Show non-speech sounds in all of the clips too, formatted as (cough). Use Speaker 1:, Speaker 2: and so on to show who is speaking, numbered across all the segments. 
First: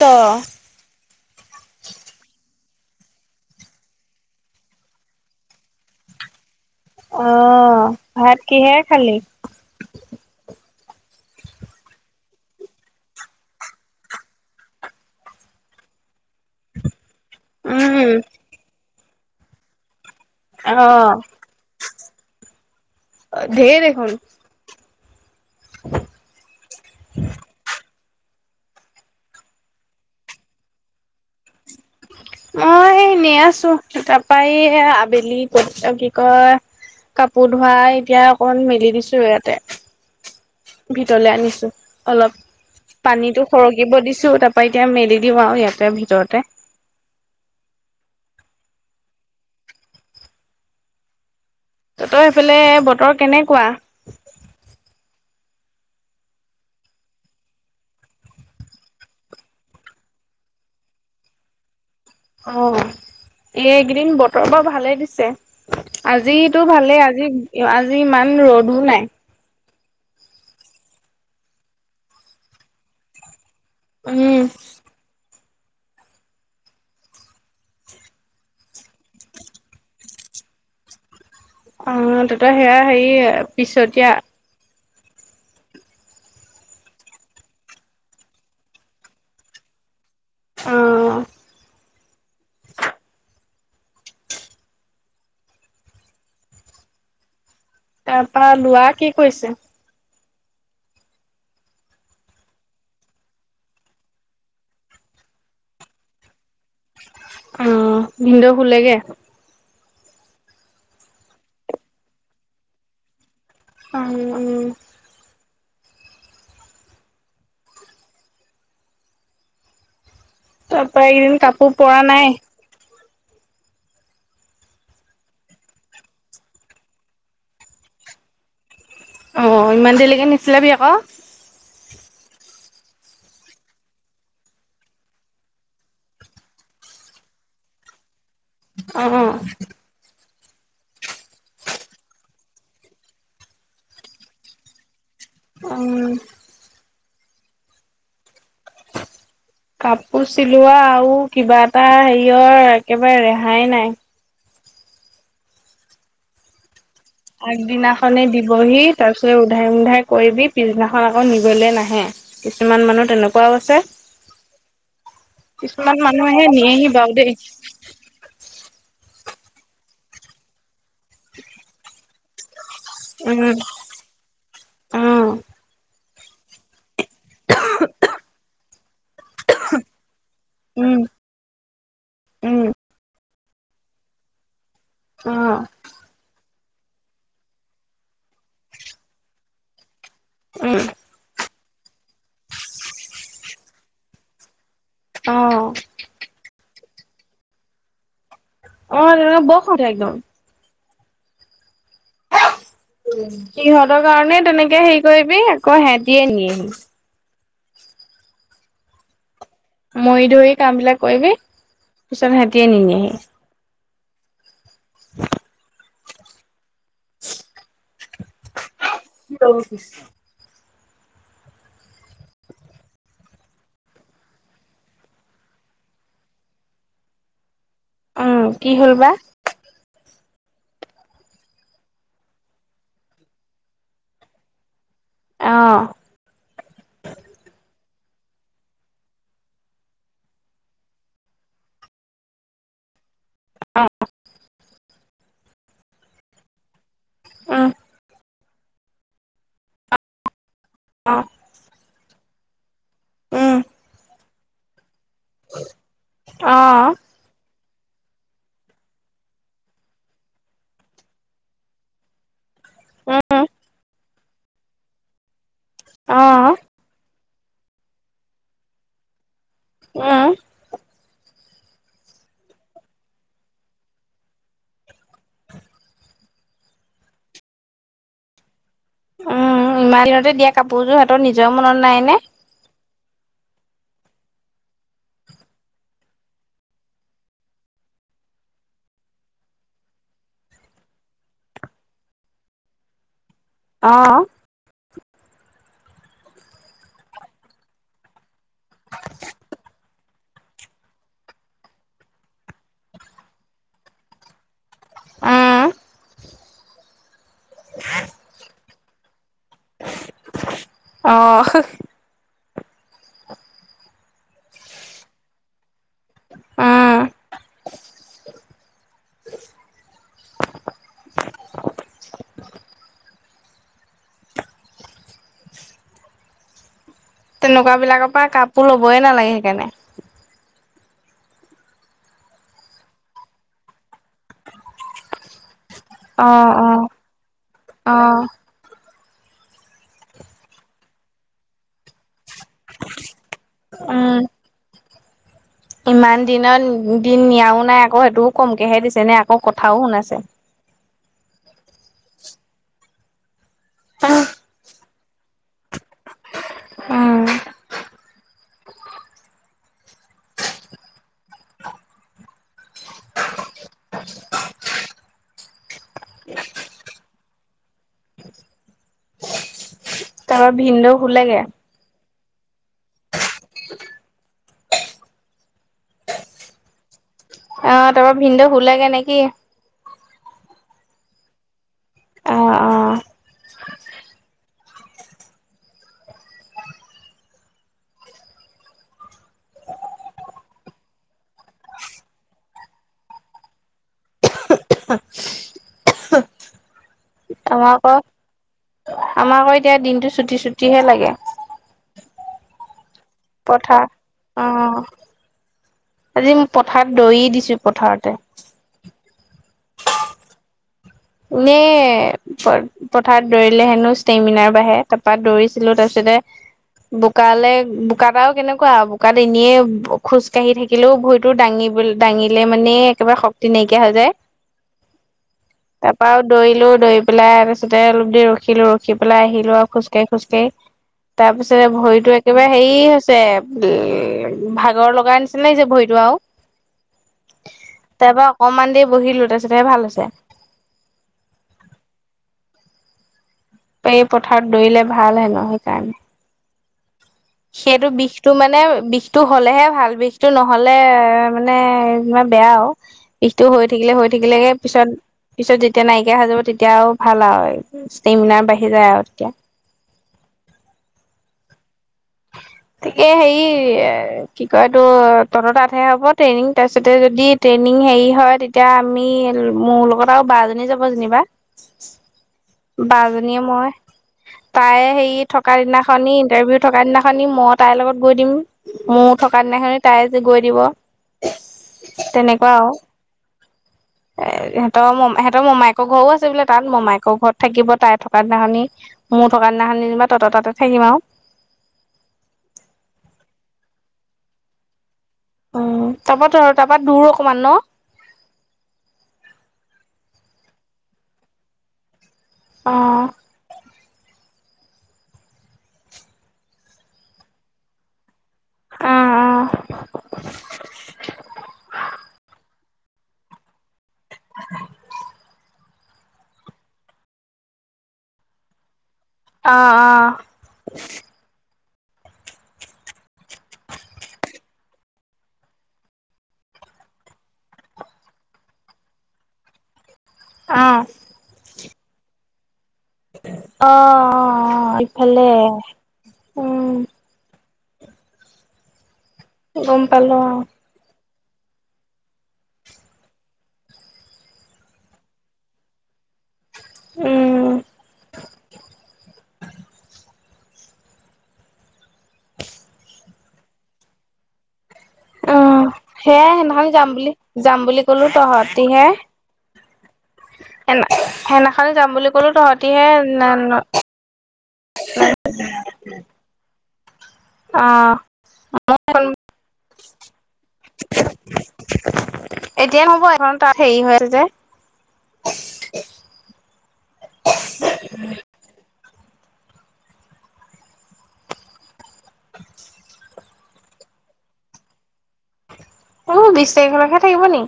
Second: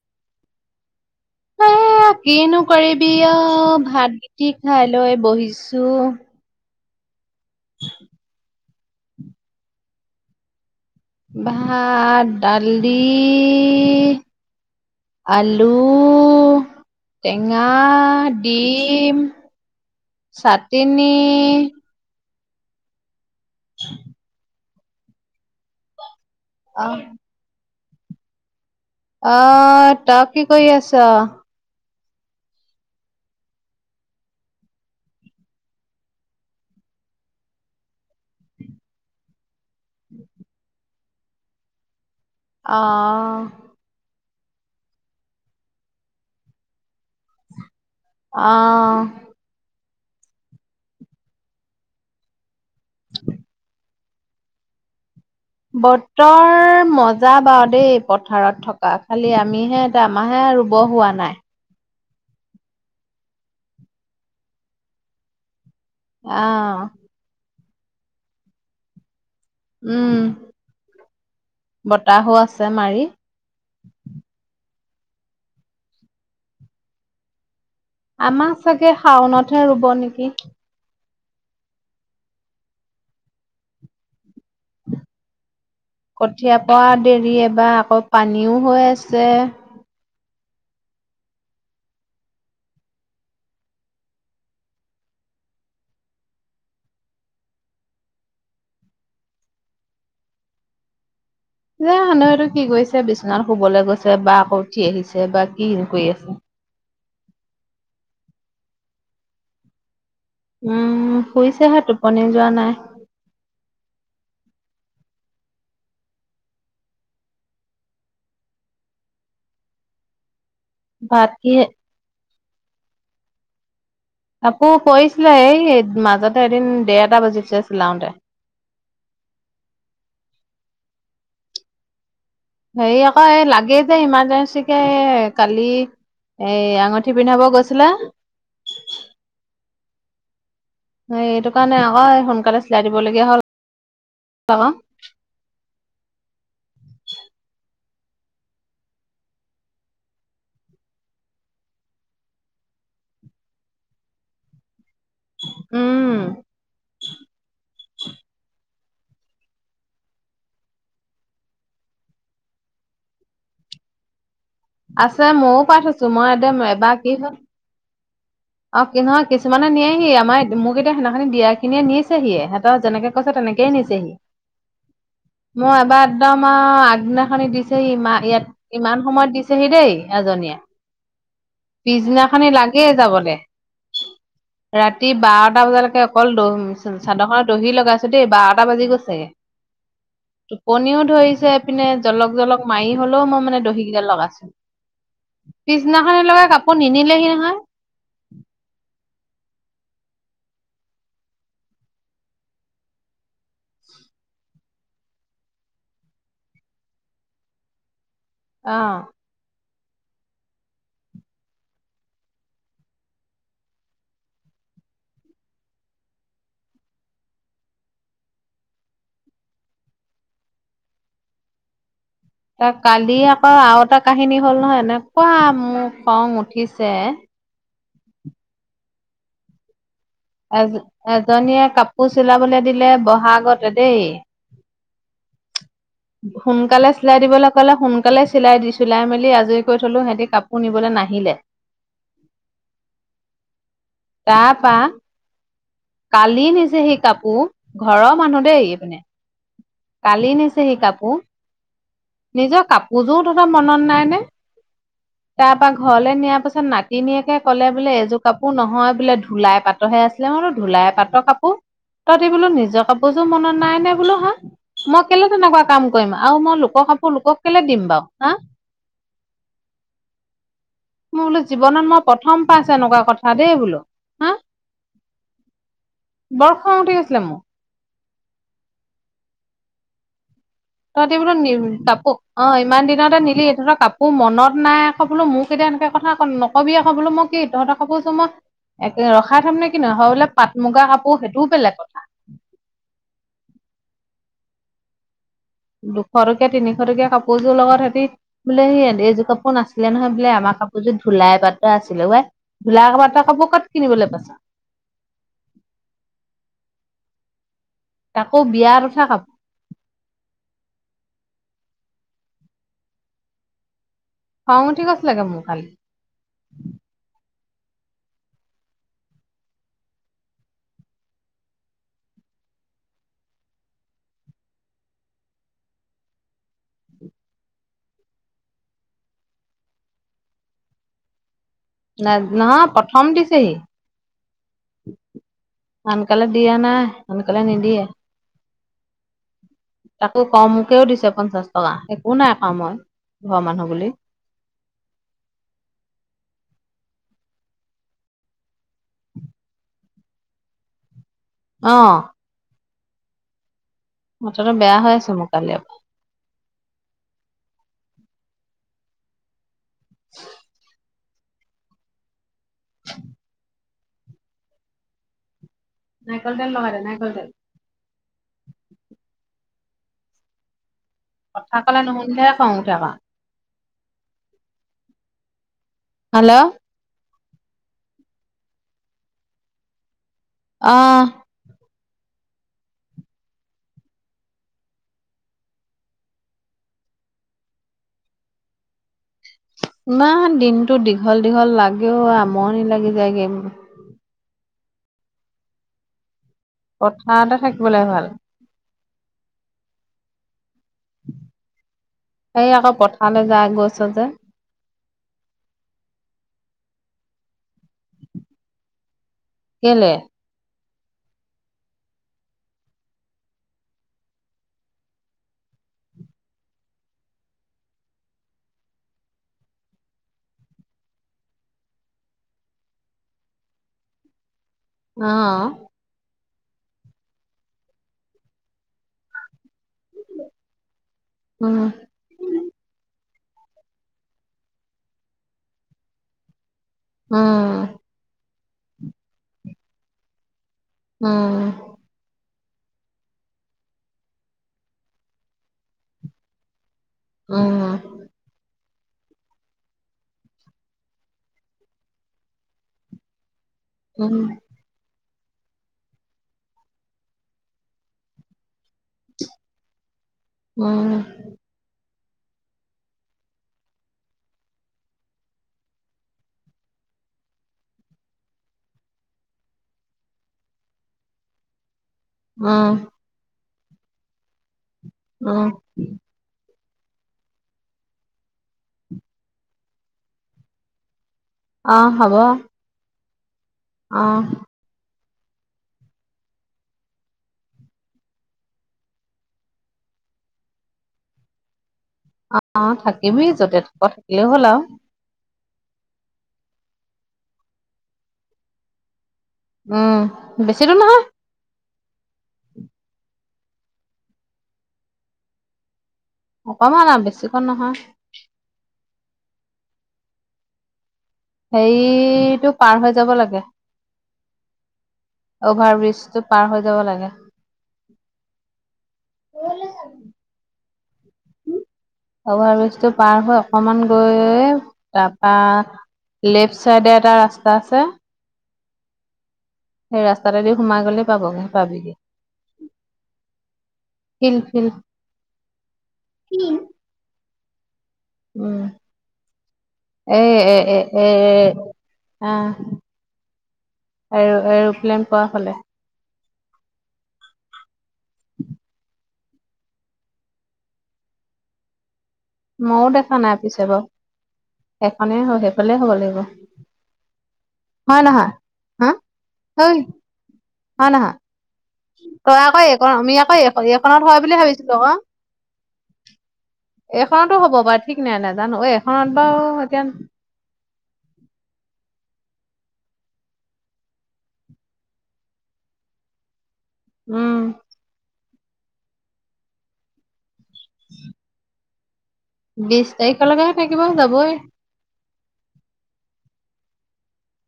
Speaker 1: ত।
Speaker 2: তাকিনোকৰিবি অ ভাত কেইটি খাই লৈ বহিছো।
Speaker 1: অ ভাত কিহেৰে খালি।
Speaker 2: ভাত দালি আলু টেঙা,
Speaker 1: উম
Speaker 2: ডিম,
Speaker 1: অহ
Speaker 2: চাটনী।
Speaker 1: অ, ঢেৰ দেখোন। (inaudible)
Speaker 2: অ। অ, তই কি কৰি আছ।
Speaker 1: মই এনে আছো তাৰপা এই আবেলি ক কি কয়, কাপোৰ ধোৱাই এতিয়া অকমান মেলি দিছো ইয়াতে। ভিতলে আনিছো অলপ
Speaker 2: আহ
Speaker 1: পানীতটো সৰ থাকিব দিছো তাৰ পৰা এতিয়া মেলি দিওঁ আৰু ইয়াতে ভিতৰতে।
Speaker 2: অ'!
Speaker 1: তহঁতৰ সেইফালে, বতৰ কেনেকুৱা?
Speaker 2: বতৰ মজা বাৰু দেই! পথাৰত থকা। খালি আমি হে এতিয়া, আমাৰহে ৰোব হোৱা নাই।
Speaker 1: অ, এই এইকেইদিন বতৰ বাও ভালে দিছে। আজিতো
Speaker 2: আহ
Speaker 1: ভালেই আজি আজি ইমান ৰ'দো নাই।
Speaker 2: উম, বতাহো আছে মাৰি।
Speaker 1: উম।
Speaker 2: আমাৰ চাগে, শাওনতহে ৰোব নেকি!
Speaker 1: অ'! ত'ত সেয়া, হেৰি পিছতীয়া।
Speaker 2: কঠীয়া পৰা দেৰি এবাৰ। আকৌ, পানীও হৈ আছে।
Speaker 1: উম! তাৰপৰা, লোৱা কি কৰিছে?
Speaker 2: (unintelligible) কি কৰিছে, বিচনাত শুবলৈ গৈছে, বা উঠি আহিছে বা কি কৰি আছে।
Speaker 1: উম! ভিনদেউ শুলেগে?
Speaker 2: উম! শুইছেহে, টোপনি যোৱা নাই।
Speaker 1: উম! তাৰপৰা,
Speaker 2: ভাত
Speaker 1: এইকিদিন
Speaker 2: কি
Speaker 1: কাপোৰ পৰা নাই?
Speaker 2: কাপোৰ কৰিছিলে। এই, মাজতে এদিন, ডেৰটা বজিছে, চিলাওঁতে।
Speaker 1: অ'! ইমান দেৰিলৈকে, নিছিলাবি আকৌ।
Speaker 2: হেৰি আকৌ, এই লাগে যে, ইমাৰজেঞ্চিকে। এ, কালি এই, আঙুঠি পিন্ধাব গৈছিলে।
Speaker 1: অ' অ'!
Speaker 2: এই, এইটো কাৰণে আকৌ, সোনকালে চিলাই দিবলগীয়া হ'ল, আকৌ।
Speaker 1: উম!
Speaker 2: (inaudible)
Speaker 1: কাপোৰ চিলোৱা আৰু কিবা এটা হেৰিয়ৰ, একেবাৰে ৰেহাই নাই।
Speaker 2: উম! (unintelligible)
Speaker 1: আগদিনাখনে, দিবহি। তাৰপিছত, উধাই-মুধাই কৰিবি, পিছদিনাখন আকৌ নিবলে নাহে। কিছুমান মানুহ তেনেকুৱাও আছে।
Speaker 2: আছে, মইও পাই
Speaker 1: কিছুমান
Speaker 2: থৈছোঁ। মই
Speaker 1: মানুহে
Speaker 2: একদম,
Speaker 1: নিয়েহি
Speaker 2: এবাৰ
Speaker 1: বাৰু
Speaker 2: কি
Speaker 1: দেই
Speaker 2: হ'ল? অ'! কি হয়, কিছুমানে নিয়েহি। আমাৰ, মোক এতিয়া, সেইদিনা খিনি দিয়া খিনিয়ে নিছেহিয়ে। হেঁতৰ যেনেকে কৈছে,
Speaker 1: উম
Speaker 2: তেনেকে নিছেহি।
Speaker 1: অ
Speaker 2: মোৰ এবাৰ, একদম আৰু আগনাখনি দিছেহি, (unintelligible) ইয়াত। ইমান সময়ত দিছেহি দেই, এজনীয়ে।
Speaker 1: উম
Speaker 2: পিছদিনাখনি,
Speaker 1: উম
Speaker 2: লাগেই যাবলে। ৰাতি
Speaker 1: অ',
Speaker 2: বাৰটা
Speaker 1: উম,
Speaker 2: বজালৈকে, অকল দহ, চাদৰখনত দহি লগাইছোঁ দেই, বাৰটা বাজি গৈছেগে। টোপনিও ধৰিছে ইপিনে, জলক-জলক মাৰি হ'লেও, মই মানে, দহি কেইটা লগাইছোঁ।
Speaker 1: অ',
Speaker 2: পিছদিনাখনে লগাই, কাপোৰ নিনিলেহি নহয়।
Speaker 1: অ'! (unintelligible) একদম। উম! সিহঁতৰ কাৰণে, তেনেকে হেৰি কৰিবি, আকৌ, সেহঁতিয়ে নিয়ে।
Speaker 2: অ'!
Speaker 1: মৰি-ধৰি কামবিলাক কৰিবি! পিছত, সিহঁতিয়ে নিনিয়েহি। (unintelligible) (unintelligible)
Speaker 2: কালি আকৌ, আৰু এটা কাহিনী হ'ল নহয়! এনেকুৱা মোৰ খং উঠিছে।
Speaker 1: উম! কি হ'ল বা?
Speaker 2: এজ, এজনীয়ে কাপোৰ চিলাবলৈ দিলে, বহাগতে দেই।
Speaker 1: অ',
Speaker 2: সোনকালে চিলাই দিবলৈ ক'লে, সোন সোনকালে চিলাই দি চিলাই মেলি আজৰি কৰি থলো সিহঁতি কাপোৰ নিবলৈ নাহিলে।
Speaker 1: অ।
Speaker 2: তা পা কালি নিছে সি কাপোৰ
Speaker 1: উম,
Speaker 2: ঘৰৰ মানুহ দেই এইপিনে। কালি নিছে সি কাপোৰ,
Speaker 1: অ',
Speaker 2: নিজৰ কাপোৰযোৰ তহঁতৰ
Speaker 1: উম,
Speaker 2: মনত নাই নে? তাৰপৰা, ঘৰলে নিয়াৰ পিছত,
Speaker 1: অ',
Speaker 2: নাতিনীয়েকে ক'লে বোলে! এযোৰ কাপোৰ নহয়, বোলে ধূলাই পাতৰহে আছিলে। মই বোলো, ধূলাই পাতৰ কাপোৰ! তহঁতি বোলো, নিজ নিজৰ কাপোৰযোৰ
Speaker 1: উম,
Speaker 2: মনত নাই নে বোলো, হা? মই কেলে, তেনেকুৱা কাম কৰিম আৰু
Speaker 1: অ',
Speaker 2: মই লোকৰ কাপোৰ লোকক কেলে দিম বাৰু হা?
Speaker 1: উম।
Speaker 2: মোৰ বোলো জীৱনত মই প্ৰথম পাইছোঁ এনেকুৱা কথা দেই বোলো হা।
Speaker 1: (unintelligible)
Speaker 2: বৰ খং উঠি গৈছিলে মোৰ।
Speaker 1: উম ইমান দিনতে দিয়া কাপোৰযোৰ
Speaker 2: তহঁতি
Speaker 1: সিহঁতৰ
Speaker 2: বোলো নি
Speaker 1: নিজৰ মনত নাই
Speaker 2: কাপোৰ
Speaker 1: নে?
Speaker 2: অ ইমান দিনতে নিলি তহঁতৰ কাপোৰ মনত নাই আকৌ বোলো মোক এতিয়া এনেকে কথা ন কবি আকৌ বোলো মই কি তহঁতৰ কাপোৰ যোৰ মই এক ৰখাই থম নে কি নো হয় বোলে পাট মুগা কাপোৰ সেইটোও বেলেগ কথা।
Speaker 1: অ।
Speaker 2: দুশ টকীয়া, তিনিশ টকীয়া কাপোৰযোৰ লগত সিহঁতি বোলে সি এইযোৰ কাপোৰ নাছিলে নহয় বোলে আমাৰ কাপোৰযোৰ ধুলাই পাতৰ আছিলে। ধুলাই পাতৰ কাপোৰ ক'ত কিনিবলৈ পাইছ?
Speaker 1: উম।
Speaker 2: তাকো বিয়াত উঠা কাপোৰ।
Speaker 1: অহ।
Speaker 2: খং উঠি গৈছিলে গে মোৰ কালি।
Speaker 1: উম, তেনেকুৱা বিলাকৰ পৰা কাপোৰ ল'বই নালাগে সেইকাৰণে।
Speaker 2: নহয় প্ৰথম দিছেহি। আনকালে
Speaker 1: অ',
Speaker 2: দিয়া নাই
Speaker 1: অ',
Speaker 2: আনকালে নিদিয়ে।
Speaker 1: অ',
Speaker 2: তাকো কমকেও দিছে পঞ্চাশ টকা একো নাই কোৱা মই ঘৰৰ মানুহ বুলি।
Speaker 1: উম। ইমান দিনৰ দিন নিয়াও নাই আকৌ সেইটোও কমকেহে দিছে নে আকৌ কথাও শুনাাইছে।
Speaker 2: অ। মাঠাটো বেয়া হৈ আছে মোৰ কালিৰ পৰা। (unintelligible) (unintelligible) নাৰিকল তেল লগাই দে নাৰিকল তেল।
Speaker 1: তাপৰা ভিনদেও শুলেগে?
Speaker 2: মোৰ কথা নুশুনিলে হে খং উঠে ক। হেল্ল'।
Speaker 1: অ তাপা ভিনদৌ শুলেগৈ নেকি?
Speaker 2: অ। ইমান দিনতো দীঘল দীঘল লাগেও আমনি লাগি যায়গে। পথাৰতে
Speaker 1: আমা ক
Speaker 2: থাকিবলৈ ভাল
Speaker 1: আমাৰ আকৌ এতিয়া দিনটো চুটি চুটিহে লাগে।
Speaker 2: সে আকৌ পথাৰলৈ যায়
Speaker 1: পথাৰ
Speaker 2: গৈছ যে।
Speaker 1: অ আজি ম পথাৰত দৰি দিছো পথাৰতে।
Speaker 2: কেলে।
Speaker 1: ইনে প পথাৰত দৌৰিলে হেনো ষ্টেমিনাৰ বাঢ়ে তাৰপা দৌৰিছিলো তাৰপিছতে বোকালে বোকাত আউ আৰু কেনেকুৱা বোকাত এনেয়ে খোজকাঢ়ি থা থাকিলেও ভৰিটো দাঙিবলৈ দাঙিলে মানে একেবাই শক্তি নাইকিয়া হৈ যায়।
Speaker 2: অ।
Speaker 1: এপাক দৌৰিলোঁ দৌৰি পেলাই তাৰপিছতে অলপ দেৰি ৰখিলো ৰখি পেলাই আহিলো আৰু খোজকাঢ়ি - খোজকাঢ়ি।
Speaker 2: (inaudible)
Speaker 1: তাৰপিছতে ভৰিতো একেবাৰ হেৰি হৈছে উ ভাগৰ লগাই নিছিল হৈছে ভৰিটো আৰু।
Speaker 2: উম।
Speaker 1: তাৰ পৰা অকণমান দেৰি বহিলো তাৰপিছতহে ভাল হৈছে।
Speaker 2: উম।
Speaker 1: এই পথাৰত দৌৰিলে ভাল হেনু সেইকাৰণে।
Speaker 2: উম।
Speaker 1: সেইটো বিষটো মানে বিষটো হ'লেহে ভাল বিষটো নহ'লে মানে বেয়া আউ। বিষটো হৈ থাকিলে হৈ
Speaker 2: উম
Speaker 1: থাকিলেগে। পিছত পিছত যেতিয়া নাইকিয়া হৈ যাব তেতিয়া আৰু ভাল আও ষ্টেমিনাৰ বাঢ়ি যায় আৰু তেতিয়া।
Speaker 2: উম। (inaudible)
Speaker 1: তিকে হেৰি এ কি কয় এইটো তহঁতৰ তাত হ'ব ট্ৰেইনিং, তাৰপিছতে যদি- ট্ৰেইনিং হেৰি হয় তেতিয়া আমি মোৰ লগত আৰু বা এজনী যাব যেনিবা।
Speaker 2: (inaudible)
Speaker 1: বা জনীয়ে মই তাই সে
Speaker 2: উম
Speaker 1: থকা দিনাখনি ইন্টাৰভিউ- থকা দিনাখনি মই তাইৰ লগত গৈ দিম মোৰ থকা দিনাখনি তাই যে গৈ দিব।
Speaker 2: অ হ'ব। অ
Speaker 1: এ। ত ম সিহতৰ মমাইকৰ ঘৰো আছে বোলে তাত মমাইকৰ ঘৰত থাকিব তাই থকা দিনাখনি। মোৰ থকাৰ দিনাখন যেনে বা তহত তাতে থাকিম আউ।
Speaker 2: অ থাকিবি যতে থকা থাকিলে হ'ল আউ।
Speaker 1: অঁ, তাৰপৰা ত তাৰপৰা দূৰো অকমান ন?
Speaker 2: উম, বেছি দূৰ নহয়।
Speaker 1: অঁ।
Speaker 2: অকমান আৰু বেছিকে নহয়।
Speaker 1: উম উম
Speaker 2: সেৰিটো পাৰ হৈ যাব লাগে। অভাৰ ব্ৰিজটো পাৰ হৈ যাব লাগে।
Speaker 1: অঁ অঁ
Speaker 2: অভাৰ ব্ৰিজটো পাৰ হৈ অকমান গৈ তাৰপা- লেফ্ট চাইডে এটা ৰাস্তা আছে। সেই ৰাস্তাতেদি
Speaker 1: অ
Speaker 2: সোমাই
Speaker 1: অ
Speaker 2: গলে পাবগে পাব পাবি।
Speaker 1: অ অঁ অ ইফালে।
Speaker 2: কিম।
Speaker 1: উম
Speaker 2: উম
Speaker 1: গম পালো
Speaker 2: এই
Speaker 1: অ
Speaker 2: এ এ। এ এ এ, আঁ এৰ এৰ'প্লেন পোৱা হ'লে।
Speaker 1: উম।
Speaker 2: ময়ো দেখা নাই পিছে বাৰু। এখনে
Speaker 1: অ
Speaker 2: সেইফালে হ'ব লাগিব
Speaker 1: সেয়াই সেইদিনাখনি যাম বুলি যাম বুলি
Speaker 2: হয়
Speaker 1: ক'লো
Speaker 2: নহয়
Speaker 1: তহঁতিহে
Speaker 2: হা? অই
Speaker 1: সেনা সেইনাখনি যাম বুলি ক'লো তহঁতিহে না ন
Speaker 2: খনত হয় বুলি ভাবিছিলো আক। এইখনতো হ'ব
Speaker 1: অ
Speaker 2: বাৰু ঠিক নাই নাই জানো এইখনত বাৰু এতিয়া
Speaker 1: এতিয়া হ'ব এখন তাত হেৰি হৈ আছে যে।
Speaker 2: উম। বিশ তাৰিখলৈকেহে থাকিব যাবই।
Speaker 1: আও, বিশ তাৰিখলৈকে থাকিব নি?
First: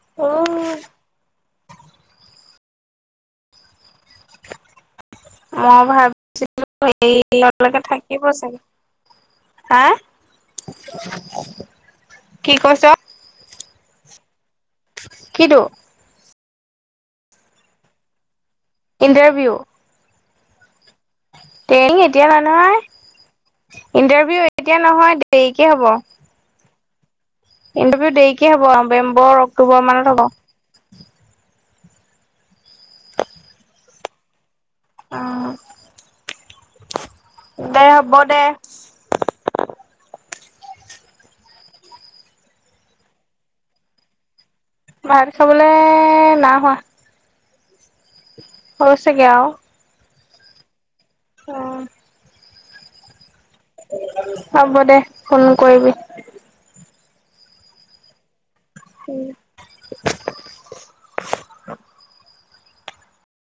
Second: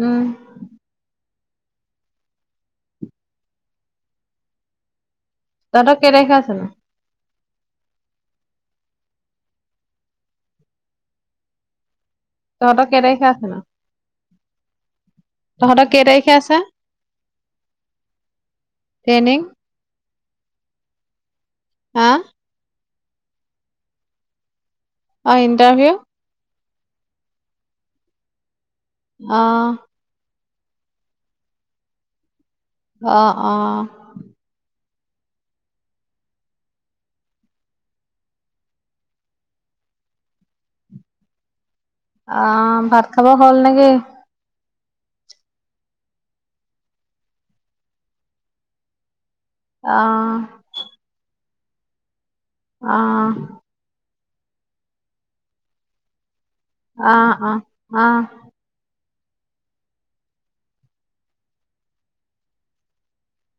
Speaker 2: উম।
Speaker 1: অ
Speaker 2: তহঁতৰ কেই তাৰিখে
Speaker 1: ভাবিছিলো
Speaker 2: আছেনো?
Speaker 1: সেকে (inaudible) থাকিব চাগে। হা, কি কৈছ?
Speaker 2: তহঁতৰ কেই তাৰিখে আছে নো।
Speaker 1: কি
Speaker 2: তহঁতৰ কেই তাৰিখে আছে? ট্ৰেইনিং?
Speaker 1: ইণ্টাৰভিউ? ট্ৰেইনিং
Speaker 2: হা
Speaker 1: এতিয়া নহয়, ইণ্টাৰভিউ এতিয়া নহয়
Speaker 2: অ
Speaker 1: দেৰিকে হ'ব।
Speaker 2: ইণ্টাৰভিউ
Speaker 1: ইণ্টাৰভিউ দেৰিকে হ'ব
Speaker 2: অ
Speaker 1: নৱেম্বৰ অক্টোবৰ মানত হ'ব।
Speaker 2: অ অ।
Speaker 1: অ দে হ'ব দে।
Speaker 2: অ ভাত খাব হ'ল নেকি।
Speaker 1: ভাত খাবলে নাই হোৱা। হৈছেগে আৰু
Speaker 2: অঁ,
Speaker 1: অ,
Speaker 2: অ,
Speaker 1: হ'ব দে ফোন কৰিবি।
Speaker 2: অ অ অ।
Speaker 1: উম।